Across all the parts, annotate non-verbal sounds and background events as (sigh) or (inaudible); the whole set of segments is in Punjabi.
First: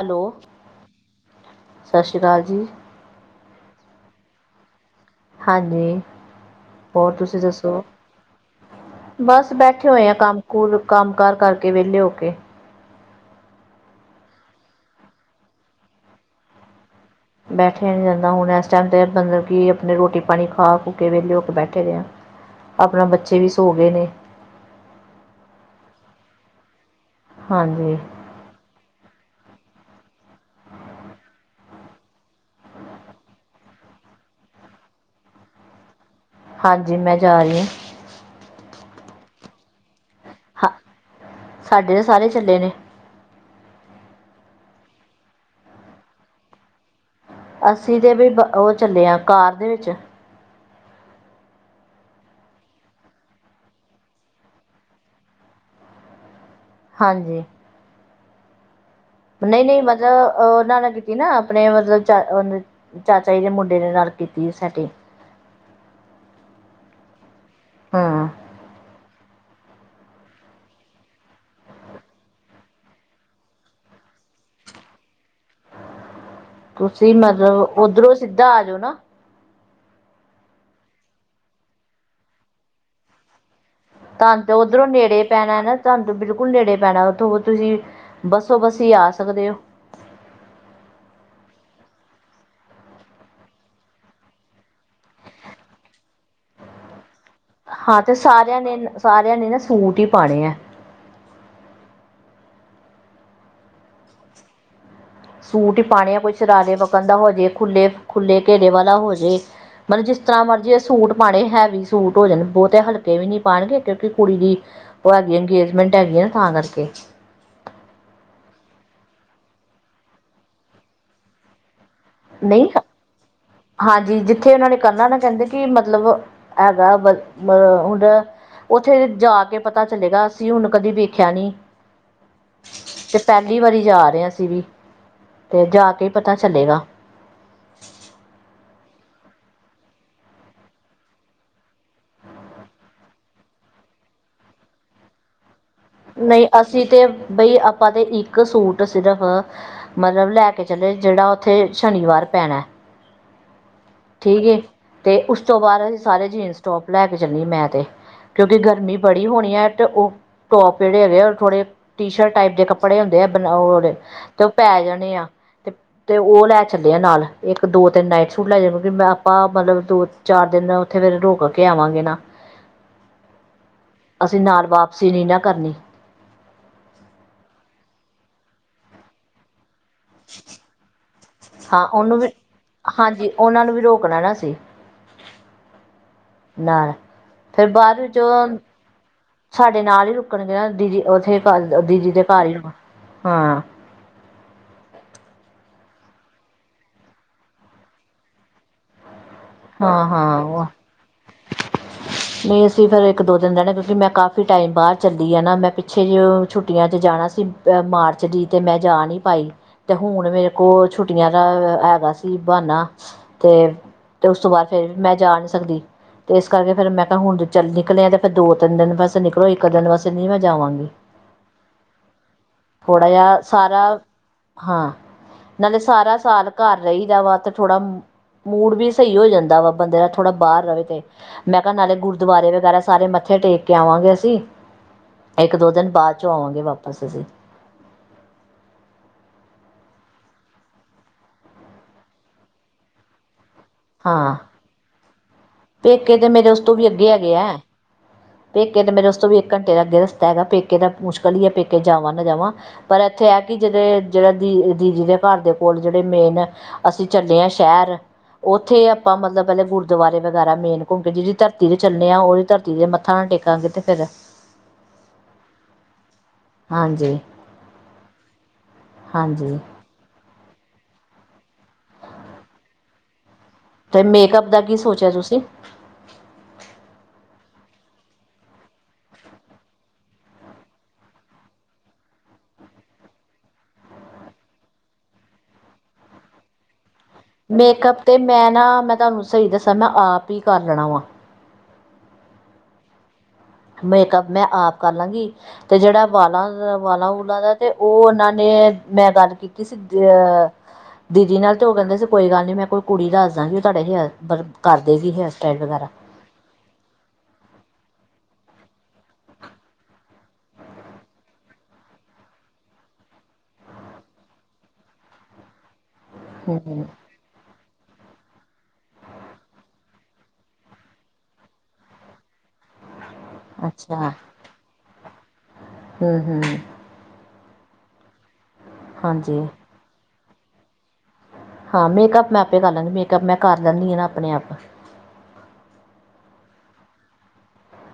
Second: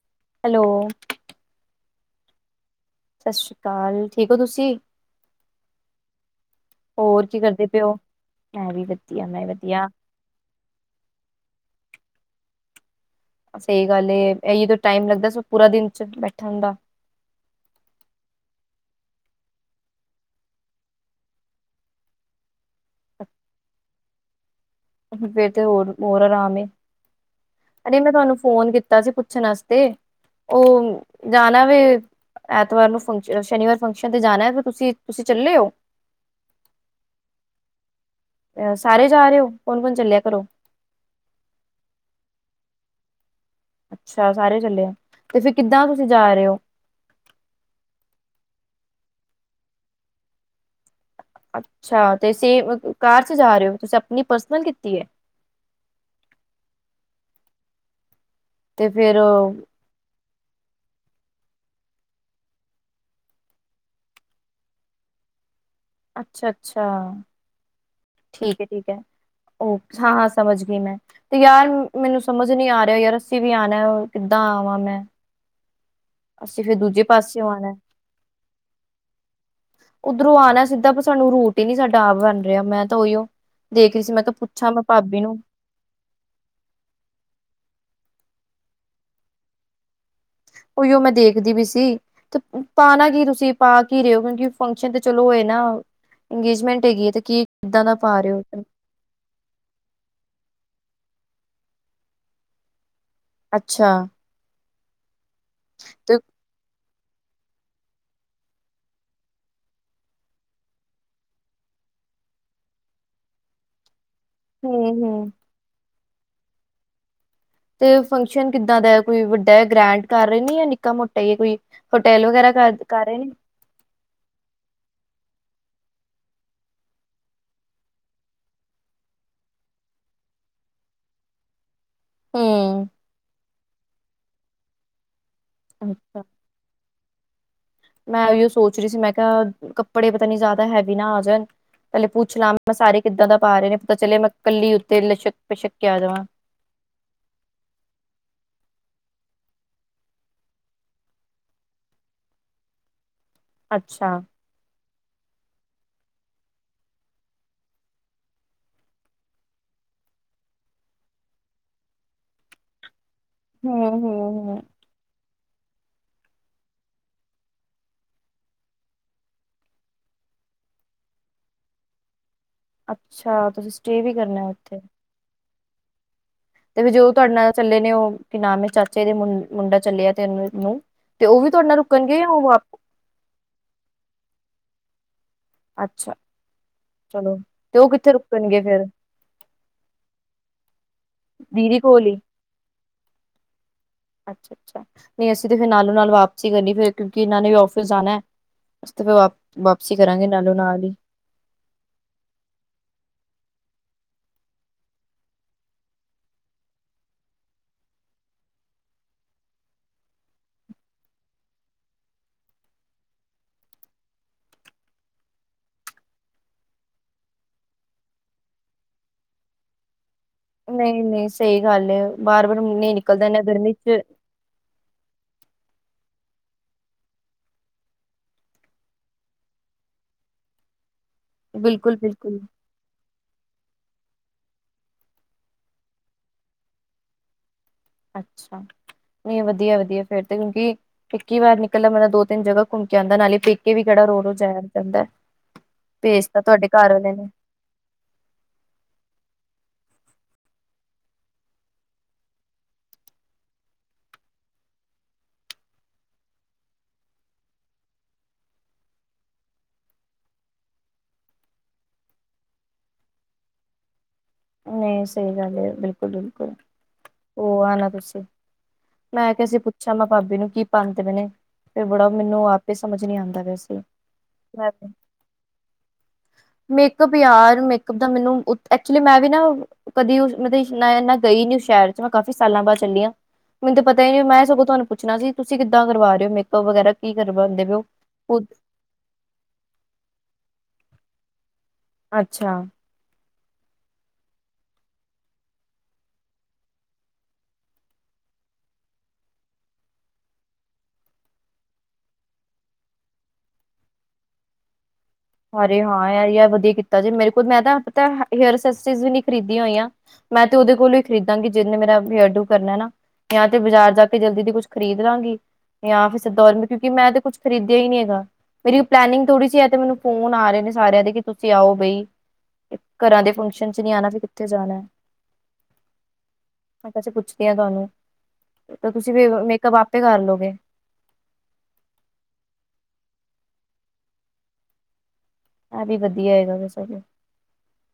ਹੈਲੋ, ਸਤਿ ਸ਼੍ਰੀ ਅਕਾਲ ਜੀ। ਸਤਿ ਸ਼੍ਰੀ ਅਕਾਲ ਠੀਕ ਹੋ ਤੁਸੀਂ। ਹਾਂਜੀ। ਹੋਰ ਕੀ ਤੁਸੀਂ ਕਰਦੇ ਪਏ ਦੱਸੋ, ਹੋ? ਮੈਂ ਵੀ ਵਧੀਆ ਮੈਂ ਵੀ ਬਸ ਵਧੀਆ। ਬੈਠੇ ਹੋਏ ਆ ਕੰਮ। ਸਕੂਲ ਕੰਮ ਕਾਰ ਕਰਕੇ ਵਿਹਲੇ ਹੋ ਕੇ। ਸਹੀ ਗੱਲ ਏ ਇਹੋਂ ਤੇ ਟਾਈਮ ਲੱਗਦਾ ਸੀ ਪੂਰਾ ਦਿਨ ਚ ਬੈਠਣ ਦਾ ਬੈਠਿਆ ਨੀ ਜਾਂਦਾ ਹੁਣ ਇਸ ਟਾਈਮ ਤੇ ਮਤਲਬ ਕਿ ਆਪਣੇ ਰੋਟੀ ਪਾਣੀ ਖਾ ਖੂ ਕੇ ਵਿਹਲੇ ਹੋ ਕੇ ਬੈਠੇ ਦੇ ਆ- ਆਪਣਾ ਬੱਚੇ ਵੀ ਸੋ ਗਏ ਨੇ ਫੇਿਰ ਤੇ ਹੋਰ ਹੋਰ ਆਰਾਮ ਏ। ਹਾਂਜੀ ਅਰੇ ਮੈਂ ਤੁਹਾਨੂੰ ਫੋਨ ਕੀਤਾ- ਤਾ ਸੀ ਪੁੱਛਣ ਵਾਸਤੇ, ਉਹ ਜਾਣਾ ਵੇ- ਐਤਵਾਰ ਨੂੰ ਫੰਕ ਸ਼ਨੀਵਾਰ ਫੰਕਸ਼ਨ ਤੇ ਜਾਣਾ ਹੈ ਫਿਰ ਤੁਸੀਂ ਤੁਸੀਂ ਚੱਲੇ ਹੋ। ਹਾਂਜੀ, ਮੈਂ ਜਾ ਰਹੀ ਹਾਂ- ਸਾਰੇ ਜਾ ਰਹੇ ਹੋ, ਕੌਣ ਕੌਣ ਚੱਲਿਆ ਘਰੋਂ? ਹਾਂ ਸਾਡੇ ਤਾਂ ਸਾਰੇ ਚੱਲੇ ਨੇ- ਅੱਛਾ ਸਾਰੇ ਚੱਲੇ ਆ, ਤੇ ਫਰ ਕਿੱਦਾਂ ਤੁਸੀਂ ਜਾ ਰਹੇ ਹੋ? ਅਸੀਂ ਤੇ ਵੀ ਉਹ ਚੱਲੇ ਆ ਕਾਰ ਦੇ ਵਿੱਚ ਅੱਛਾ! ਤੇ ਸੇ ਕਾਰ ਚ ਜਾ ਰਹੇ ਹੋ ਤੁਸੀਂ ਆਪਣੀ ਪਰਸਨਲ ਕੀਤੀ ਹੈ। ਹਾਂਜੀ। ਤੇ ਫੇਰ ਉਹ। ਨਹੀਂ ਨਹੀਂ ਮਤਲਬ ਉਹਨਾਂ ਨਾਲ ਕੀਤੀ ਨਾ ਆਪਣੇ ਮਤਲਬ ਚ। ਚਾਚਾ ਜੀ ਦੇ ਮੁੰਡੇ ਨੇ ਨਾਲੱ ਕੀਤੀ ਸੀ ਸੈਟੀਗ। ਅੱਛਾ ਅੱਛਾ, ਹਾਂ ਠੀਕ ਹੈ ਠੀਕ ਹੈ। ਹਾਂ ਹਾਂ ਸਮਝ ਗਈ ਮੈਂ। ਤੇ ਯਾਰ ਮੈਨੂੰ ਸਮਝ ਨੀ ਆ ਰਿਹਾ ਯਾਰ ਅੱਸੀ ਵੀ ਆਉਣਾ ਕਿੱਦਾਂ ਆਵਾਂ ਮੈਂ। ਅਸੀਂ ਫਿਰ ਦੂਜੇ ਤੁਸੀਂ ਪਾਸਿਓ ਮਤਲਬ, ਆਣਾ ਉੱਧਰੋਂ ਸਿੱਧਾ ਆ ਜਾਓ ਨਾ। ਉੱਧਰੋਂ ਆਉਣਾ ਸਿੱਧਾ ਪਰ ਸਾਨੂੰ ਰੂਟ ਹੀ ਨਹੀਂੀ ਸਾਡਾ ਆਪ ਬਣ ਰਿਹਾ ਮੈਂ ਤਾਂ ਉਹੀਓ। ਦੇਖ ਰਹੀ ਸੀ ਮੈਂ ਕਿਹਾ ਤਾਂੰ ਤੇ ਪੁੱਛਾਂ ਮੈਂ ਉੱਧਰੋਂ ਭਾਬੀ ਨੇੜੇ ਨੂੰ ਪੈਣਾ ਹਨਾ। ਤੁਹਾਨੂੰ ਬਿਲਕੁਲ ਨੇੜੇ ਪੈਣਾ ਉੱਥੋਂ ਤੁਸੀਂ ਬੱਸੋ ਬਸੀ ਹੀ ਆ ਸਕਦੇ ਹੋ। ਉਹੀਓ ਮੈਂ ਦੇਖਦੀ ਵੀ ਸੀ। ਤੇ ਪਾਣਾ ਕੀ ਤੁਸੀਂ ਪਾ ਕੀ ਰਹੇ ਹੋ ਕਿਉਂਕਿ ਫੰਕਸ਼ਨ ਤੇ ਚਲੋ ੳਹ ਏ ਨਾ ਅੰਗੇਜਮੈਂਟ ਹੈਗੀ ਹੈ ਤੇ ਕੀ ਕਿੱਦਾਂ ਦਾ ਹਾਂ ਤੇ ਪਾ ਰਹੇ ਹੋ ਸਾਰਿਆਂ ਨੇ ਸਾਰਿਆਂ ਨੇ ਨਾ ਸੂਟ ਹੀ ਪਾਣੇ ਹੈ- ਅੱਛਾ ਸੂਟ ਹੀ ਪਾਉਣੇ ਤੇ ਆ ਕੋਈ ਸ਼ਰਾਰੇ ਵਕਣ ਦਾ ਹੋਜੇ ਖੁੱਲੇ ਖੁੱਲੇ ਘੇਰੇ ਵਾਲਾ ਹੋਜੇ ਮਤਲਬ ਜਿਸ ਤਰ੍ਹਾਂ ਮਰਜ਼ੀ ਸੂਟ ਪਾਉਣੇ ਹੈਵੀ ਸੂਟ ਹੋ ਜਾਣ ਬਹੁਤੇ ਹਲਕੇ ਵੀ ਨਹੀਂ ਪਾਉਣਗੇ ਕਿਉਂਕਿ ਕੁੜੀ ਦੀ ਹਮ ਉਹ ਹਮ ਹੈਗੀ ਅੰਗੇਜਮੈਂਟ ਹੈਗੀ ਹੈ ਨਾ ਤਾਂ ਕਰਕੇ ਤੇ ਫੰਕਸ਼ਨ ਕਿੱਦਾਂ ਦਾ ਕੋਈ ਵੱਡਾ ਗ੍ਰੈਂਡ ਕਰ ਰਹੇ ਨੇ ਜਾਂ ਨਿੱਕਾ ਮੋਟਾ ਕੋਈ ਪੋਟੇਲ ਵਗੈਰਾ ਨਹੀਂ ਕਰ ਕਰ ਰਹੇ ਨੇ ਹਾਂਜੀ ਜਿੱਥੇ ਉਹਨਾਂ ਨੇ ਕਰਨਾ ਨਾ ਕਹਿੰਦੇ ਕਿ ਮਤਲਬ ਹੈਗਾ ਆ ਹੁੰਦਾ ਉੱਥੇ ਜਾ ਕੇ ਪਤਾ ਚਲੇਗਾ ਅਸੀਂ ਹੁਣ ਕਦੇ ਵੇਖਿਆ ਨੀ ਹੂੰ, ਤੇ ਪਹਿਲੀ ਵਾਰੀ ਜਾ ਰਹੇ ਅਸੀ ਵੀ ਤੇ ਜਾ ਕੇ ਅੱਛਾ ਪਤਾ ਚੱਲੇਗਾ ਮੈਂ ਉਹੀਓ ਸੋਚ ਰਹੀ ਸੀ ਮੈਂ ਕਿਹਾ ਕੱਪੜੇ ਪਤਾ ਨੀ ਜ਼ਿਆਦਾ ਹੈਵੀ ਨਾ ਆ ਜਾਣ ਪਹਿਲੇ ਪੁੱਛ ਲਿਆ ਮੈਂ ਸਾਰੇ ਕਿੱਦਾਂ ਦਾ ਪਾ ਰਹੇ ਨੇ ਪਤਾ ਚਲੇਿਆ ਮੈਂ ਕੱਲੀ ਉੱਤੇ ਲਛਕ ਪਿਸ਼ਕ ਕੇ ਆ ਜਾਵਾਂ ਨਹੀਂ ਅਸੀਂ ਤੇ ਬਈ ਆਪਾਂ ਤੇ ਇੱਕ ਸੂਟ ਸਿਰਫ਼ ਮਤਲਬ ਲੈ ਕੇ ਚਲੇ ਜਿਹੜਾ ਉੱਥੇ ਸ਼ਨੀਵਾਰ ਪੈਣਾ ਅੱਛਾ ਠੀਕ ਏ ਤੇ ਉਸ ਤੋਂ ਬਾਅਦ ਅਸੀਂ ਸਾਰੇ ਜੀਨਸ ਟੋਪ ਲੈ ਕੇ ਚੱਲੀ ਮੈਂ ਤੇ ਕਿਉਂਕਿ ਗਰਮੀ ਬੜੀ ਹੋਣੀ ਹੈ ਤੇ ਉਹ ਟੋਪ ਜਿਹੜੇ ਹੈਗੇ ਆ ਥੋੜੇ ਟੀ ਸ਼ਰਟ ਟਾਈਪ ਦੇ ਕੱਪੜ ਕੱਪੜੇ ਹੁੰਦੇ ਆ ਬਾਲਉ ਤੇ ਉਹ ਹੂੰ-ਹੂੰ-ਹੂੰ, ਪੈ ਜਾਣੇ ਆ ਤੇ ਤੇ ਉਹ ਲੈ ਚੱਲਦੇ ਆ ਨਾਲ ਇੱਕ ਦੋ ਤਿੰਨ ਨਾਈਟ ਸੂਟ ਲੈ ਜਾਣ ਮੈਂ ਆਪਾਂ ਮਤਲਬ ਦੋ ਚਾਰ ਦਿਨ ਉੱਥੇ ਫੇਿਰ ਰੋਕ ਕੇ ਆਵਾਂਗੇ ਨਾ ਅੱਛਾ ਤੁਸੀਂ ਸਟੇ ਵੀ ਕਰਨੇ ਆ ਉੱਥੇ ਸੀ ਨਹੀਂ ਨਾ ਕਰਨੀ ਤੇ ਫ ਜੋ ਤੁਹਾਡੇ ਨਾਲ ਚੱਲੇ ਨੇ ਉਹ ਕੀ ਨਾਮ ਹੈ ਚਾਚੇ ਦੇ ਮੁ ਮੁੰਡਾ ਚੱਲਿਆ ਤਿੰਨ ਨੂੰ ਤੇ ਉਹ ਵੀ ਤੁਹਾਡੇ ਨਾਲ ਹਾਂ ਉਹਨੂੰ ਰੁਕਣਗੇ ਵੀ ਉਹ ਹਾਂਜੀ ਉਹਨਾਂ ਨੂੰ ਵੀ ਰੋਕਣਾ ਨਾ ਸੀ ਅੱਛਾ। ਨਾਲ ਚਲੋ ਤੇ ਉਹ ਫਿਰਬਾਅਦ ਕਿੱਥੇ ਵਿੱਚ ਉਹ ਰੁਕਣਗੇ ਫਿਰ ਸਾਡੇ ਨਾਲ ਹੀ ਰੁਕਣਗੇ ਨਾ ਦੀਦੀ ਉੱਥੇ ਦੀਦੀ ਦੇ ਘਰ ਹੀ ਹਾਂ। ਅੱਛਾ, ਅੱਛਾ। ਨਹੀਂ ਅਸੀਂ ਤੇ ਫਿਰ ਨਾਲੋਂ ਨਾਲ ਵਾਪਸੀ ਹੀ ਕਰਨੀ ਫਿਰ ਕਿਉਂਕਿ ਇਹਨਾਂ ਨੇ ਵੀ ਆਫਿਸ ਜਾਣਾ ਹੈ। ਅ ਤੇ ਫਿਰ ਵਾਪਸੀ ਹਾਂ ਕਰਾਂਗੇ ਨਾਲੋਂ ਹਾਂ ਨਾਲ ਹੀ ਨਹੀਂ ਅਸੀਂ ਫੇਿਰ ਇੱਕ ਦੋ ਦਿਨ ਰਹਿਣਾ ਕਿਉਂਕਿ ਮੈਂ ਕਾਫੀ ਟਾਈਮ ਬਾਦ ਚੱਲੀ ਆ ਨਾ ਮੈਂ ਪਿੱਛੇ ਜਿ ਛੁੱਟੀਆਂ 'ਚ ਜਾਣਾ ਸੀ ਮਾਰਚ ਤੇ ਮੈਂ ਜਾ ਨਹੀਂ ਪਾਈ ਤੇ ਹੁਣ ਮੇਰੇ ਕੋਲ ਛੁੱਟੀਆਂ ਦਾ ਹੈਗਾ ਸੀ ਬਹਾਨਾ ਤੇ ਤੇ ਉਸ ਤੋਂ ਬਾਅਦ ਫੇਿਰ ਮੈਂ ਜਾ ਨਹੀਂੀ ਸਕਦੀ਼। ਤੇ ਇਸ ਕਰਕੇ ਫੇਿਰ ਮੈਂ ਕਿਹਾ ਹੁਣ ਜਦੋਂ ਚਲ ਨਿਕਲਿਆ ਫਿਰ ਦੋ ਤਿੰਨ ਦਿਨ ਬਸ ਨਿਕਲੋ ਇੱਕ ਦਿਨ ਵਸੇ ਨੀ ਮੈਂ ਜਾਵਾਂਗੀ ਨਹੀਂ ਨਹੀਂ ਸਹੀ ਗੱਲ ਬਾਰ ਵਾਰ ਨ ਥੋੜ੍ਹਾ ਨਿਕਲਦਾ ਜਿਹਾ ਇਹਨਾਂ ਦਰਨ ਸਾਰਾ ਚ ਹਾਂ ਨਾਲੇ ਸਾਰਾ ਸਾਲ ਘਰ ਰਹੀਦਾ ਵਾ ਤੇ ਥੋੜਾ ਮੂਡ ਵੀ ਸਹੀ ਹੋ ਜਾਂਦਾ ਵਾ ਬੰਦੇ ਦਾ ਥੋੜਾ ਬਾਹਰ ਰਹੇਵੇ ਤੇ ਮੈਂ ਕਿਹਾ ਨਾਲੇ ਬਿਲਕੁਲ ਬਿਲਕੁਲ। ਗੁਰਦੁਆਰੇ ਵਗੈਰਾ ਸਾਰੇ ਮੱਥੇ ਟੇਕ ਕੇ ਆਵਾਂਗੇ ਅਸੀਂ ਇੱਕ ਦੋ ਦਿਨ ਬਾਅਦ ਚੋਂ ਆਵਾਂਗੇ ਵਾਪਿਸ ਅਸੀਂ ਅੱਛਾ ਨਹੀਂ ਵਧੀਆ ਵਧੀਆ ਫੇਰ ਤੇ ਕਿਉਂਕਿ ਇੱਕੀ ਵਾਰ ਨਿਕਲਦਾ ਮਤਲਬ ਦੋ ਤਿੰਨ ਜਗਾ ਘੁੰਮ ਕੇ ਆਉਂਦਾ ਨਾਲੇ ਕੇ ਵੀ ਕਿਹੜਾ ਰੋ ਰੋ ਹਾਂ ਜਾਇਆ ਜਾਂਦਾ ਪੇਕੇ ਤੇ ਭੇਜਤਾ ਮੇਰੇ ਉਸ ਤੁਹਾਡੇ ਤੋਂ ਵੀ ਘਰ ਅੱਗੇ ਵਾਲੇ ਨੇ ਹੈਗੇ ਹੈ ਪੇਕੇ ਤਾਂ ਮੇਰੇ ਉਸਤ ਤੋਂ ਵੀ ਇੱਕ ਘੰਟੇ ਲੱਗਗੇ ਰਸਤਾ ਹੈਗਾ ਪੇਕੇ ਤਾਂ ਮੁਸ਼ਕਲ ਹੀ ਹੈ ਪੇਕੇ ਜਾਵਾਂ ਨਾ ਜਾਵਾਂ ਪਰ ਇੱਥੇ ਹੈ ਕਿ ਜਿਹੜੇ ਜਿਹੜਾ ਦੀ ਦੀਦੀ ਦੇ ਘਰ ਦੇ ਕੋਲ ਜਿਹੜੇ ਮੇਨ ਅਸੀਂ ਚੱਲੇ ਹਾਂ ਸ਼ਹਿਰ ਉੱਥੇ ਆਪਾਂ ਮਤਲਬ ਪਹਿਲੇ ਗੁਰਦੁਆਰੇ ਵਗੈਰਾ ਮੇਨ ਘੁੰਮ ਕੇ ਜਿਹੜੀ ਧਰਤੀ ਦੇ ਚੱਲੇ ਹਾਂ ਉਹਦੀ ਧਰਤੀ ਦੇ ਥਾਂ ਟੇਕਾਂਗੇ ਤੇ ਫੇਰ ਨਹੀਂ ਸਹੀ ਗੱਲ ਹੈ। ਬਿਲਕੁਲ ਬਿਲਕੁਲ ਹਾਂਜੀ ਹੋ ਆਉਣਾ ਤੁਸੀਂ ਮੈਂ ਕਿਹਾ ਅ ਹਾਂਜੀ ਸੀ ਪੁੱ (unintelligible) ਅਛਾ ਭਾਬੀ ਨੂੰ ਕੀ ਪਾਣਾ ਤੇ ਮੈਨੇ ਬੜਾ ਮੈਨੂੰ ਆਪੇ ਸਮਝ ਨੀ ਆਉਂਦਾ ਬਸ ਤੇ ਮੇਕਅੱਪ ਦਾ ਕੀ ਸੋਚਿਆ ਤੁਸੀਂ? ਮੇਕਅਪ ਯਾਰ ਮੇਕਅਪ ਦਾ ਮਿਨੂੰ ਉ ਐਕਚੁਲੀ ਮੈਂ ਵੀ ਨਾ, ਕਦੀ ਮਤਲ ਮੈਂ ਏਨਾ ਗਈ ਨੀ ਸ਼ਹਿਰ ‌'ਚ ਮੈਂ ਕਾਫੀ ਸਾਲਾਂ ਬਾਅਦ ਚੱਲੀ ਆਂ। ਮੈਨੂੰ ਤੇ ਪਤਾ ਈ ਨਈ ਮੈਂ ਸਗੋਂ ਤੁਹਾਨੂੰ ਪੁੱਛਣਾ ਸੀ। ਤੁਸੀਂ ਕਿਦਾ ਕਰਵਾ ਰਏ ਓ ਮੇਕਅਪ ਵਗੈਰਾ? ਕੀ ਕਰਵਾਉਂਦੇ ਪਏ ਹੋ ਮੇਕਅਪ ਤੇ ਖੁਦ? ਮੈਂ ਨਾ ਮੈਂ ਤਾਹਨੂੰ ਸਹੀ ਦੱਸਾਂ ਮੈਂ ਆਪ ਈ ਕਰ ਲੈਣਾ ਵਾ। ਅੱਛਾ। ਮੇਕਅੱਪ ਮੈਂ ਆਪ ਕਰਲਾਂ ਗੀ। ਤੇ ਜਿਹੜਾ ਵਾਲਾ ਦਾ ਵਾਲਾ- ਵੂਲਾ ਦਾ ਤੇ ਓ ਉਹਨਾਂ ਨੇ, ਮੈਂ ਗੱਲ ਕਿਸ ਦੇ ਅਹ। ਦੀਦੀ ਨਾਲ ਤੇ ਉਹ ਕਹਿੰਦੇ ਸੀ ਕੋਈ ਗੱਲ ਨੀ ਮੈਂ ਕੋਈ ਕੁੜੀ ਦੱਸਦਾਗੀ ਤਾਡੇ ਹੀ ਕਰਦੇ ਗੀ ਹੈਰਸ ਅਰੇ ਹਾਂ ਯਾਰ- ਯਾਰ ਵਧੀਆ ਕੀਤਾ ਜੇ ਮੇਰੇ ਕੋਲ ਮੈਂ ਤਾਂ ਪਤਾ, ਹੇਰਸਸ ਚਜ਼ ਨ ਖਰੀਦੀਆਂ ਹੋਈਆਂ। ਮੈਂ ਤੇ ਉਹਦੇ ਕੋਲੋਂ ਈ ਖਰੀਦਾਂਗੀ ਜ੍ਹਿਨੇ ਮੇਰਾ, ਹੇਅਰ ਡੂ ਕਰਨਾ ਨਾ। ਜਾਂ ਤੇ ਬਾਜ਼ਾਰ ਜਾ ਕੇ ਜਲਦੀ 'ਚ ਕੁੱਛ ਖਰੀਦਲਾਂਗੀ, ਜਾਂ ਫਿਰ ਹੂੰ ਕਿਉਂਕਿ ਮੈਂ ਤੇ ਕੁਛ ਖਰੀਦਿਆ ਈਨੀ ਹੈਗਾ, ਮੇਰੀ ਪਲੇਨਿਗ ਥੋੜੀ ਸੀ ਅ ਤੇ ਮਿਨੂੰ ਫੋਨ ਆ ਰਹੇ ਨੇ ਸਾਰਿਆਂ ਦੇ ਕਿ ਤੁਸੀਂ ਆਓ ਬਈ, ਘਰਾਂ ਦੇ ਫੰਕਸ਼ਨ ਚ ਨੀ ਆਣਾ ਅੱਛਾ ਫਿਰ ਕਿੱਥੇ ਜਾਣਾ? ਹੂੰ-ਹੂੰ। ਮੈਂ ਵੈਸੇ ਪੁੱਛਦੀ ਆ ਤਹਾਨੂੰ ਤੇ ਤੁਸੀਂ ਹਾਂਜੀ ਮੇਕਅਪ ਆਪੇ ਕਰ ਲੋਗੇ? ਹਾਂ ਮੇਕਅਪ ਮੈਂ ਆਪੇ ਕਰ ਲੈਂਨੀ ਮੇਕਅਪ ਮੈਂ ਕਰ ਲੈਂਨੀ ਆ ਨਾ ਆਪਣੇ ਆਪ। ਐ ਵੀ ਵਧੀਆ ਹੈਗਾ ਵੈਸੇ ਤੇ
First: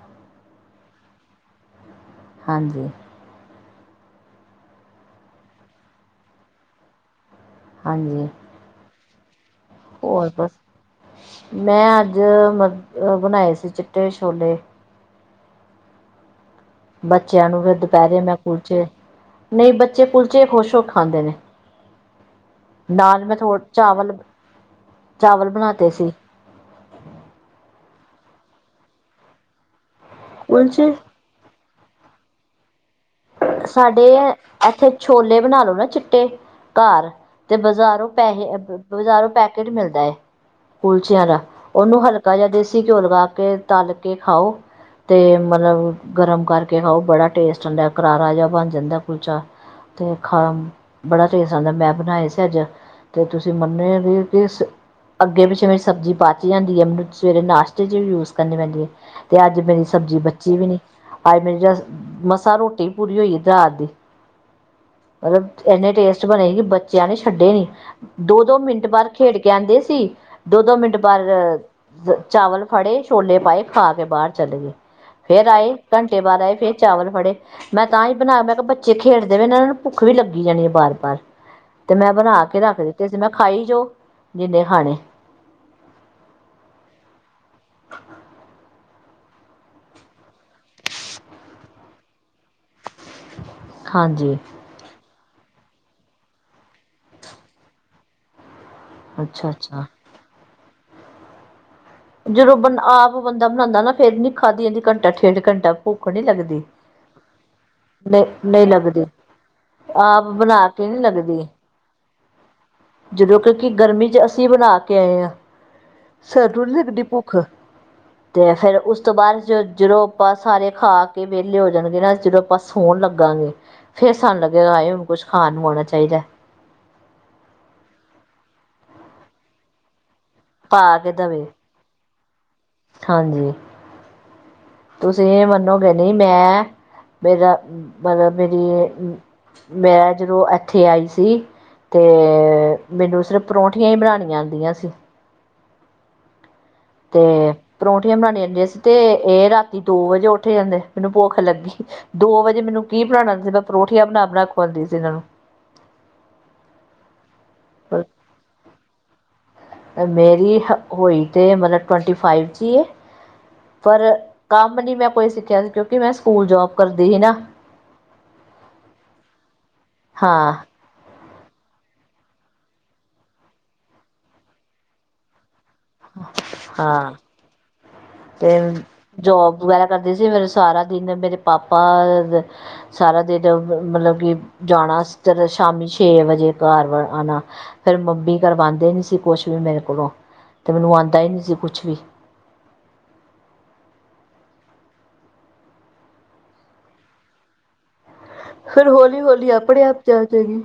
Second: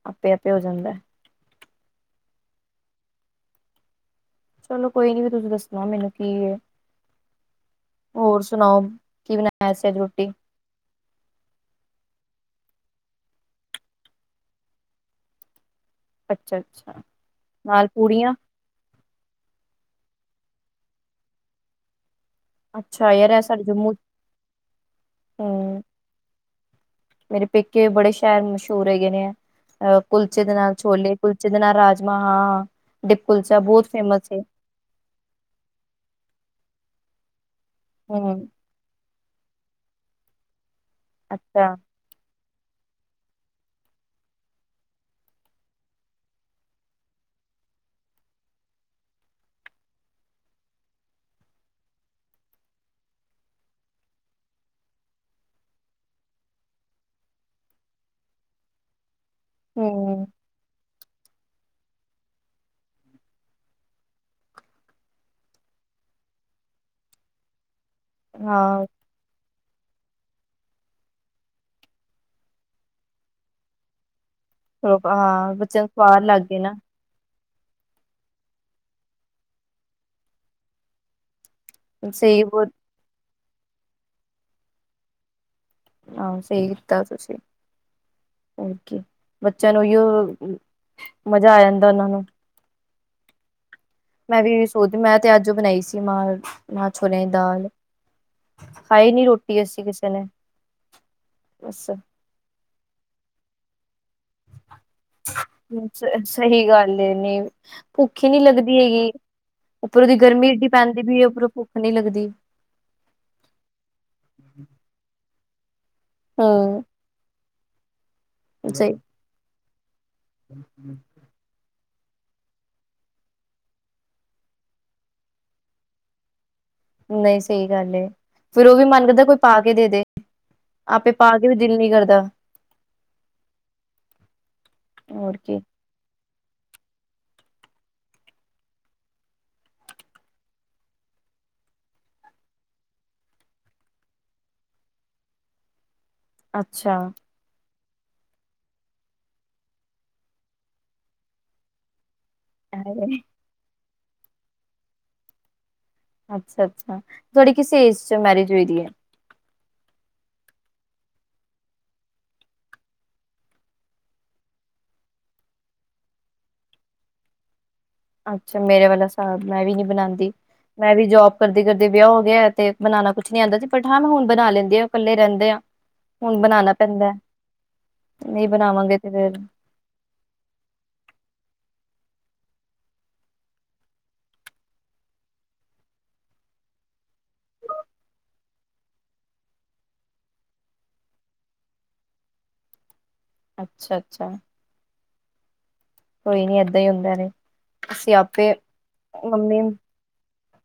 ਆਪੇ-ਆਪੇ ਹੋ ਜਾਂਦਾ। ਹਾਂਜੀ। ਚਲੋ ਕੋਈ ਨੀ ਤੁਸੀਂ ਦੱਸਣਾ ਮੈਨੂੰ ਕੀ ਏ, ਹਾਂਜੀ ਹੋਰ ਸੁਣਾਓ ਕੀ ਬਣਾ? ਹੋਰ ਬਸ, ਮੈਂ ਅੱਜ ਅ ਬਣਾਏ ਸੀ ਚਿੱਟੇ ਛੋਲੇ। ਅੱਛਾ -ਅੱਛਾ। ਬੱਚਿਆਂ ਨੂੰ ਫਿਰ ਨਾਲ ਦੁਪਹਿਰੇ ਪੂੜੀਆਂ ਮੈਂ ਕੁਲਚੇ, ਨਈਂ ਬੱਚੇ ਕੁਲਚੇ ਖੁਸ਼ ਹੋ ਕੇ ਖਾਂਦੇ ਨੇ। ਅੱਛਾ ਨਾਲ ਯਾਰ ਮੈਂ ਇਹ ਥੋੜ ਸਾਡੇ ਜੰਮੂ ਚਾਵਲ, ਚਾਵਲ ਬਣਾ ਹਮ ਤੇ ਸੀ। ਮੇਰੇ ਪੇਕੇ ਬੜੇ ਸ਼ਹਿਰ ਮਸ਼ਹੂਰ ਹੈਗੇ ਨੇ, ਅਹ ਕੁਲਚੇ ਦੇ ਨਾਲ ਉਲਝ ਛੋਲੇ ਕੁਲਚੇ ਦੇ ਨਾਲ ਰਾਜਮਾਂ ਹਾਂ-ਹਾਂ। ਦੇ ਕੁਲਚਾ ਸਾਡੇ ਏਹ ਇੱਥੇ ਛੋਲੇ ਬਣਾ ਲੋ ਨਾ ਚਿੱਟੇ ਘਾਰ ਤੇ ਬਾਜ਼ਾਰ ਹਮ ਪੈਹੇ, ਬਜ਼ਾਰੋ ਪੈਕੇਟ ਮਿਲਦਾ ਏ ਕੁਲਚਿਆਂ ਦਾ, ਅੱਛਾ ਉਹਨੂੰ ਹਲ ਕਾ ਜਾਂ ਦੇਸੀ ਘਿਓ ਲਗਾ ਕੇ ਤਲ ਕੇ ਖਾਓ। ਤੇ ਮਲਬ, ਗਰਮ ਕਰਕੇ ਖਾਓ ਬੜਾ ਟੇਸਟ ਹੁੰਦਾ ਏ ਕਰਾਰਾ ਜਿਹਾ ਬਣ ਜਾਂਦਾ ਕੁਲਚਾ। ਤੇ ਖਾ, ਬੜਾ ਟੇਸਟ ਆਦਾਂ ਮੈਂ ਬਣਾਏ ਸੀ ਅੱਜ। ਤੇ ਤੁਸੀਂ ਮੰਨੇਗੇ ਕਿਸ ਅੱਗੇ-ਪਿੱਛੇ ਮੇਰੀ ਸਬਜ਼ੀ ਬਚ ਜਾਂਦੀ ਐ। ਮਨੂ ਸਵੇਰੇ ਨਾਸ਼ਤੇ ਚ ਵੀ ਯੂਸ ਕਰਨੀ ਪੈਂਦੀ ਏ। ਤੇ ਅੱਜ ਮੇਰੀ ਸਬਜ਼ੀ ਹਮ ਬੱਚੀ ਵੀ ਨੀ, ਅੱਜ ਮੇਰੀ ਮਸਾਂ ਰੋਟੀ ਪੂਰੀ ਹੋਈ ਰਾਤ ਦੀ। ਮਲਬ ਏਨੇ ਟੇਸਟ ਬਣੇ ਹੀ ਕਿ ਬੱਚਿਆਂ ਨੇ ਛੱਡੇ ਨੀ। ਦੋ-ਦੋ ਹਾਂ ਮਿੰਟ ਬਾਅਦ ਖੇਡ ਕੇ ਆਂਦੇ ਸੀ। ਦੋ-ਦੋ ਮਿੰਟ ਬਾਰ ਚਾਵਲ, ਫੜੇ ਛੋਲੇ ਪਾਏ ਖਾ ਕੇ ਬਾਰ। ਚਲੇ ਗਏ, ਥੋੜਾ- ਫੇਰ ਹਾਂ ਆਏ ਬੱਚਿਆਂ ਨੂੰ ਘੰਟੇ ਸਵਾਦ ਲੱਗ ਬਾਦ ਆਏ ਗਏ ਨਾ ਫੇਰ ਚਾਵਲ ਫੜੇ ਮੈਂ ਤਾਂ ਈ ਬਣਾਏ ਮੈਂ ਕਿਆ ਬੱਚੇ ਖੇਡਦੇ ਵੀ ਇਹਨਾਂ ਨੂੰ ਭੁੱਖ ਵੀ ਲੱਗੀ ਜਾਣੀ ਏ ਬਾਰ- ਬਾਰ। ਤੇ ਮੈਂ ਸਹੀ ਬਣਾ ਕੇ ਬਹੁਤ ਰੱਖ ਦਿੱਤੇ ਸੀ ਮੈਂ ਖਾਈ ਜੋ, ਜਿੰਨੇ ਖਾਣੇ। ਆਹੋ ਸਹੀ ਕੀਤਾ ਤੁਸੀਂ। ਓਕੇ, ਬੱਚਿਆਂ ਨੂੰ ਇਓ, ਮਜ਼ਾ ਆ ਜਾਂਦਾ ਉਹਨਾਂ ਨੂੰ ਹਾਂਜੀ ਮੈਂ ਵੀ ਮੈਂ ਤੇ ਅੱਜ ਬਣਾਈ ਸੀ। ਮਾਹ-ਮਾਹ ਛੋਲਿਆਂ ਦੀ ਦਾਲ। ਖਾਈ ਨੀ ਅੱਛਾ ਰੋਟੀ ਅਸੀਂ ਅੱਛਾ ਕਿਸੇ ਨੇ, ਬਸ। ਜਦੋਂ ਬੰਦ ਆਪ ਬੰਦਾ ਬਣਾਦਾਂ ਨਾ ਫੇਰ ਨੀ ਖਾਧੀ ਜਾਂਦੀ ਘੰਟਾ ਡੇੜ ਘੰਟਾ ਭੁੱਖ ਨੀ ਲੱਗਦੀ, ਸਹੀ ਗੱਲ ਏ ਨੀ ਭੁੱਖ ਹੀ ਨੀ ਨਈ-ਨਈ ਲੱਗਦੀ। ਹੈਗੀ ਉੱਪਰੋਂ ਦੀ ਆਪ ਗਰਮੀ ਬਣਾ ਏਡੀ ਕੇ ਨੀ ਪੈਂਦੀ ਪੀ ਏ, ਲੱਗਦੀ ਉਪਰੋਂ ਭੁੱਖ ਨੀ ਲੱਗਦੀ। ਜਦੋਂ ਕਿਉਂਕਿ ਗਰਮੀ 'ਚ ਅਸੀਂ ਬਣਾ ਕੇ ਆਏ ਹਾਂ ਸਾਨੂੰ ਨਹੀ ਹੂੰ ਲਗਦੀ। ਭੁੱਖ ਤੇ ਫਿਰ ਸਹੀ ਉਸ ਤੋਂ ਬਾਅਦ ਜਦੋਂ ਆਪਾਂ ਸਾਰੇ ਖਾ ਕੇ ਵੇ ਲੇ ਹੋ ਜਾਣਗੇ ਨਾ ਜਦੋਂ ਆਪਾਂ ਸੋਣ ਲੱਗਾਗੇ ਫੇਰ ਸਾਨੂੰ ਲੱਗੇਗਾ ਆਏ ਹੁਣ ਕੁਛ ਖਾਣ ਨੂੰ ਆਉਣਾ ਚਾਹੀਦਾ। ਨਹੀਂ ਸਹੀ ਗੱਲ ਏ ਫਿਰ ਉਹ ਵੀ ਮਨ ਕਰਦਾ ਕੋਈ ਪਾ ਕੇ ਦੇ ਦੇ। ਆਪੇ ਪਾ ਕੇ ਵੀ ਦਿਲ ਨਹੀਂ ਕਰਦਾ। ਹਾਂਜੀ ਤੁਸੀਂ ਹੋਰ ਇਹ ਕੀ ਮੰਨੋ ਮੈ ਨਹੀਂ ਮੈਂ ਮੇਰਾ ਮਤਲਬ ਮੇਰੀ ਮੈਂ ਜਦੋਂ ਏਥੇ ਆਈ ਸੀ। ਤੇ ਮੈਨੂੰ ਸਿਰਫ ਪਰੌਂਠੀਆਂ ਹੀ ਬਣਾਂਣੀਆਂ ਆਂਦੀਆਂ ਸੀ। ਅੱਛਾ ਤੇ ਪਰੌਂਠੀਆਂ ਬਣਾਣੀਆਂ ਆਂਦੀਆਂ ਸੀ ਤੇ ਇਹ ਰਾਤੀ ਦੋ ਵਜੇ ਉਠ ਜਾਂਦੇ ਮੈਨੂੰ ਭੁੱਖ ਲੱਗੀ। ਦੋ ਵਜੇ ਮੈਨੂੰ ਕੀ ਬਣਾਣਾ ਸੀ ਮੈਂ ਪਰੋਠੀਆਂ ਬਣਾ -ਬਣਾ ਖਵਾਉਂਦੀ ਸੀ ਇਹਨਾਂ ਨੂੰ ਅੱਛਾ -ਅੱਛਾ ਤੁਹਾਡੀ ਕਿਸ ਏਜ 'ਚ ਮੈਰਿਜ ਹੋਈ ਦੀ ਏ। ਮੇਰੀ ਹੋਈ ਤੇ ਮਤਲਬ ਟਵੰਟੀ ਫਾਈਵ 'ਚ ਹੀ ਏ। ਪਰ ਕੰਮ ਨੀ ਮੈਂ ਕੋਈ ਸਿੱਖਿਆ ਸੀ ਕਿਉਂਕਿ ਮੈਂ ਸਕੂਲ ਜੋਬ ਕਰਦੀ ਹੀ ਨਾ। ਅੱਛਾ ਮੇਰੇ ਵਾਲਾ ਹਸਾਬ ਮੈਂ ਵੀ ਨੀ ਬਣਾਂਦੀ। ਹਾਂ ਮੈਂ ਵੀ ਜੋਬ ਕਰਦੀ ਕਰਦੀ ਵਿਆਹ ਹੋ ਗਿਆ ਏ ਤੇ ਬਣਾਣਾ ਕੁਛ ਨੀ ਆਉਂਦਾ ਸੀ ਬਟ ਹਾਂ ਮੈਂ ਹੁਣ ਬਣਾ ਲੈਂਦੀ ਆ ਇਕੱਲੇ ਰਹਿੰਦੇ ਆ। ਹੁਣ ਬਣਾਣਾ ਪੈਂਦਾ। ਹਾਂ ਨਹੀਂ ਤੇ ਬਣਾਵਾਂਗੇ ਤੇ ਫਿਰ ਜੋਬ ਵਗੈਰਾ ਕਰਦੀ ਸੀ ਫਿਰ ਸਾਰਾ ਦਿਨ ਮੇਰੇ ਪਾਪਾ ਸਾਰਾ ਦਿਨ ਮਤਲਬ ਕਿ ਜਾਣਾ ਤੇ ਸ਼ਾਮੀ ਛੇ ਵਜੇ ਘਰ ਵ ਆਉਣਾ। ਫਿਰ ਮੰਮੀ ਕਰਵਾਂਦੇ ਨੀ ਸੀ ਕੁਛ ਵੀ ਮੇਰੇ ਕੋਲੋਂ ਤੇ ਮੈਨੂੰ ਆਂਦਾ ਹੀ ਨਹੀਂ ਸੀ ਕੁਛ ਵੀ ਅੱਛਾ- ਅੱਛਾ ਕੋਈ ਨੀ ਏਦਾਂ ਹੀ ਹੁੰਦਾ ਨੇ ਅਸੀਂ ਆਪੇ ਫਿਰ ਹੌਲੀ -ਹੌਲੀ ਮੰਮੀ ਆਪਣੇ ਆਪ ਜਾਚ ਆਗੀ।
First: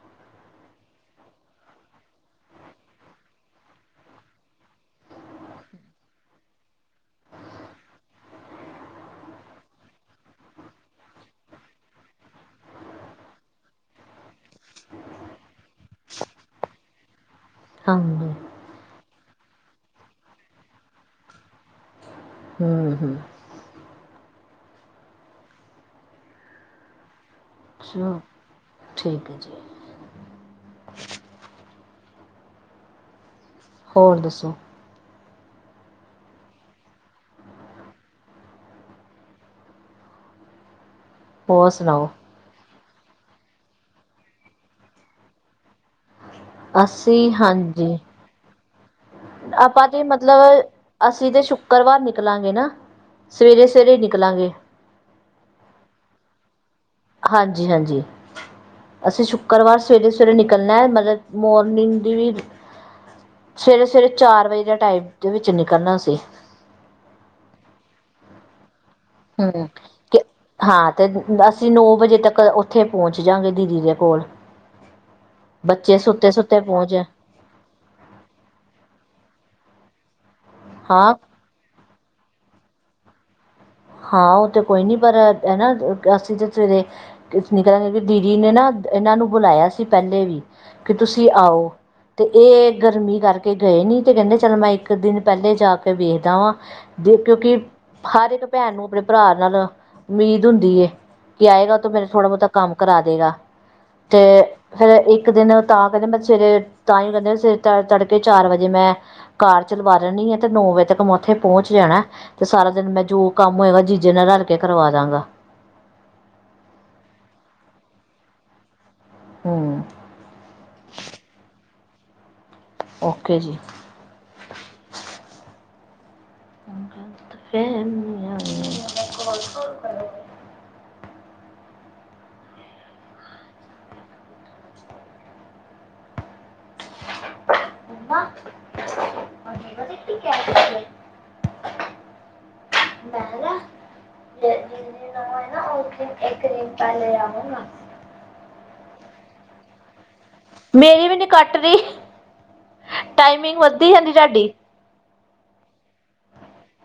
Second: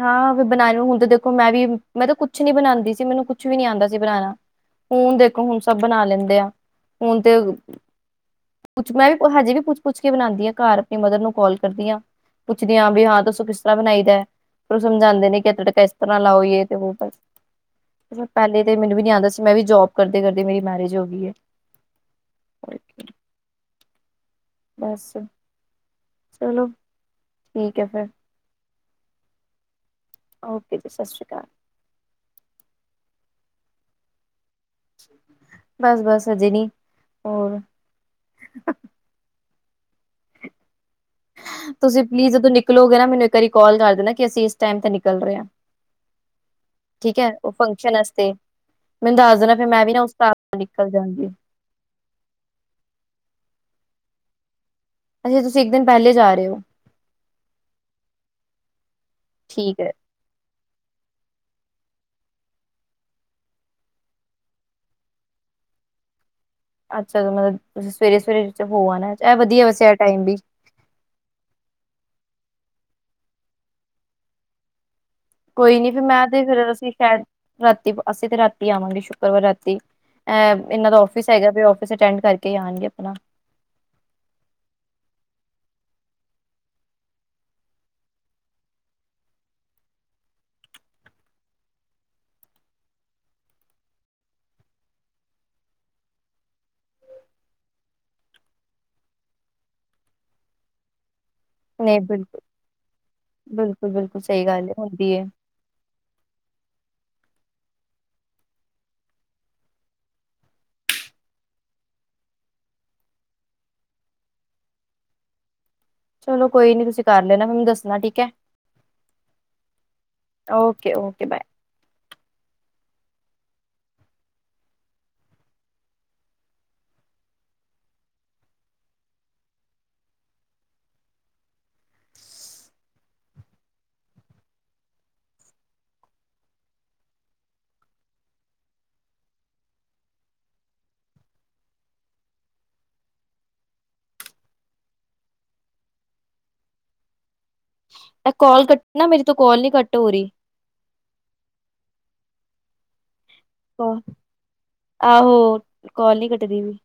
ਹਾਂ ਬਣਾ ਲੋਂ ਹੁਣ ਤਾਂ ਦੇਖੋ ਮੈਂ ਵੀ ਮੈਂ ਤਾਂ ਕੁਛ ਨੀ ਬਣਾਂਦੀ ਸੀ ਮੈਨੂੰ ਕੁਛ ਵੀ ਨੀ ਆਂਦਾ ਸੀ ਬਣਾਣਾ। ਹੁਣ ਦੇਖੋ ਹੁਣ ਸਭ ਬਣਾ ਲੈਂਦੇ ਆ ਹੁਣ ਤੇ ਪੁਛ ਮੈਂ ਵੀ ਹਜੇ ਵੀ ਪੁੱਛ- ਪੁੱਛ ਕੇ ਬਣਾਂਦੀ ਹਾਂ ਘਰ ਆਪਣੀ ਮਦਰ ਨੂੰ ਕਾਲ ਕਰਦੀ ਆਂ। ਪੁੱਛਦੀ ਹਾਂ ਬੀ ਹਾਂ ਦੱਸੋ ਕਿਸ ਤਰ੍ਹਾਂ ਬਣਾਈ ਦਾ। ਉਹ ਸਮਝਾਂਦੇ ਨੇ ਕਿ ਐ ਤੜਕਾ ਇਸ ਤਰ੍ਹਾਂ ਲਾਓ ਯੇ ਤੇ ਵੋ ਹਾਂਜੀ ਪਹਿਲੇ ਤੇ ਮੈਨੂੰ ਵੀ ਨੀ ਆਂਦਾ ਸੀ ਮੈਂ ਵੀ ਜੋਬ ਕਰਦੇ ਕਰਦੇ ਮੇਰੀ ਮੈਰਿਜ ਹੋ ਗਈ। ਹੂੰ-ਹੂੰ ਬਸ ਚਲੋ। ਠੀਕ ਐ ਫਿਰ ਅੱਛਾ ਠੀਕ ਹੈ ਜੀ। ਓਕੇ ਜੀ ਸਤਿ ਸ਼੍ਰੀ ਅਕਾਲ। ਹੋਰ ਦੱਸੋ। ਬਸ- ਬਸ ਹਜੇ ਨੀ ਹੋਰ ਹੋਰ ਤੁਸੀਂ ਸੁਣਾਓ ਪਲੀਜ਼ ਜਦੋਂ ਨਿਕਲੋਗੇ ਨਾ ਮੈਨੂੰ ਇੱਕ ਵਾਰੀ ਕੋਲ ਕਰ ਦੇਣਾ ਕਿ ਅਸੀਂ ਇਸ ਟਾਈਮ ਤੇ ਨਿਕਲ ਰਹੇ ਆਂ। ਠੀਕ ਏ ਅਸੀਂ ਉਹ ਹਾਂਜੀ ਫੰਕਸ਼ਨ ਅਸਤੇ ਮੈਨੂੰ ਦੱਸ ਦੇਣਾ ਫੇਰ ਮੈਂ ਵੀ ਨਾ ਉਸ ਸਾਬ ਨਾਲ ਨਿਕਲ ਜਾਂਗੀ। ਸ਼ੁਕਰਵਾਰ ਨਿਕਲਾਂਗੇ ਨਾ ਸਵੇਰੇ -ਸਵੇਰੇ ਹੀ ਨਿਕਲਾਂਗੇ। ਅੱਛਾ ਤੁਸੀਂ ਇੱਕ ਦਿਨ ਪਹਿਲੇ ਜਾ ਰਹੇ ਹੋ। ਹਾਂਜੀ -ਹਾਂਜੀ ਅਸੀਂ ਸ਼ੁੱਕਰਵਾਰ ਠੀਕ ਐ। ਸਵੇਰੇ ਸਵੇਰੇ ਨਿਕਲਣਾ ਏ ਮਤਲਬ ਮੋਰਨਿੰਗ ਦੀ ਵੀ ਸਵੇਰੇ -ਸਵੇਰੇ ਚਾਰ ਵਜੇ ਦੇ ਟਾਈਮ ਦੇ ਵਿੱਚ ਨਿਕਲਣਾ ਸੀ। ਅੱਛਾ ਮਤਲਬ ਤੁਸੀ ਸਵੇਰੇ- ਸਵੇਰੇ ਹੋ ਆਨਾ ਏ ਇਹ ਵਧੀਆ ਹੂੰ ਵੈਸੇ ਕਿ ਟਾਈਮ ਵੀ ਹਾਂ ਤੇ ਅਸੀਂ ਨੌ ਵਜੇ ਤੱਕ ਉਥੇ ਪਹੁੰਚ ਜਾਂਗੇ ਦੀਦੀ ਦੇ ਕੋਲ ਕੋਈ ਨੀ ਬੱਚੇ ਫੇ ਮੈਂ ਸੁੱਤੇ ਤੇ ਸੁੱਤੇ ਫਿਰ ਅਸੀਂ ਪਹੁੰਚ ਰਾਤੀ ਅਸੀਂ ਤੇ ਰਾਤੀ ਆਵਾਂਗੇ ਸ਼ੁੱਕਰਵਾਰ ਰਾਤੀ ਐ ਇਹਨਾਂ ਦਾ ਹਾਂ ਔਫਿਸ ਹੈਗਾ ਫੇ ਔ ਫਿਸ ਅਟੈਂਡ ਕਰਕੇ ਆਣਗੇ ਆਪਣਾ ਹਾਂ ਉਹ ਤੇ ਕੋਈ ਨਹੀਂ ਪਰ ਐ ਨਾ ਅਸੀਂ ਤਾਂ ਸਵੇਰੇ ਦੀਦੀ ਨੇ ਨਾ ਇਹਨਾਂ ਨੂੰ ਬੁਲਾਇਆ ਸੀ ਪਹਿਲੇ ਵੀ ਕਿ ਤੁਸੀਂ ਆਓ ਤੇ ਇਹ ਗਰਮੀ ਕਰਕੇ ਗਏ ਨੀ ਤੇ ਕਹਿੰਦੇ ਚਲ ਮੈਂ ਇੱਕ ਦਿਨ ਪਹਿਲੇ ਜਾ ਕੇ ਵੇਖਦਾ ਵਾਂ ਕਿਉਂਕਿ ਹਰ ਇੱਕ ਭੈਣ ਨੂੰ ਆਪਣੇ ਭਰਾ ਨਾਲ ਉਮੀਦ ਹੁੰਦੀ ਹੈ। ਕੀ ਆਏਗਾ ਤੇ ਨਹੀਂ ਫੇਰ ਥੋੜਾ ਬਿਲਕੁਲ ਬਹੁਤਾ ਕੰਮ ਕਰਾ ਦੇਗਾ ਤੇ ਬਿਲਕੁਲ-ਬਿਲਕੁਲ ਸਹੀ ਗੱਲ ਏ ਫੇਰ ਹੁੰਦੀ ਏ ਇੱਕ ਦਿਨ ਤਾਂ ਕਹਿੰਦੇ ਮੈਂ ਸਵੇਰੇ ਤਾਂ ਹੀ ਕਹਿੰਦੇ, ਸਵੇਰੇ ਤੜਕੇ ਚਾਰ ਵਜੇ ਮੈਂ ਕਾਰ ਚਲਵਾ ਰਹਿਣੀ ਆ ਤੇ ਨੌ ਵਜੇ ਤੱਕ ਮੈਂ ਉੱਥੇ ਪਹੁੰਚ ਜਾਣਾ ਤੇ ਸਾਰਾ ਦਿਨ ਮੈਂ ਜੋ ਕੰਮ ਹੋਏਗਾ ਜੀਜੇ ਨਾਲ ਰਲ ਕੇ ਕਰਵਾ ਦਾਂਗਾ ਚਲੋ ਕੋਈ ਨੀ ਤੁਸੀਂ ਕਰ ਲੈਣਾ ਮੈਨੂੰ ਦੱਸਣਾ ਠੀਕ ਹੈ। ਹਮ ਓਕੇ ਓਕੇ ਬਾਏ ਓਕੇ ਜੀ (unintelligible) (unintelligible) ਮੈਂ ਨਾ ਜਿਸ ਦਿਨ ਦਿਨ ਇੱਕ ਦਿਨ ਪਹਿਲੇ ਆਵਾਂਗਾ ਇਹ ਕਾਲ ਕੱਟਨਾ ਮੇਰੀ ਤੋਂ ਕਾਲ ਨੀ ਕੱਟ ਹੋ ਰਹੀ ਮੇਰੀ ਵੀ ਨੀ ਕੱਟ ਰਹੀ ਟਾਈਮਿੰਗ ਵੱਧਦੀ ਜਾਂਨੀ ਤੁਹਾਡੀ ਆਹੋ ਕੋਲ ਨੀ ਕੱਟਦੀ ਪਈ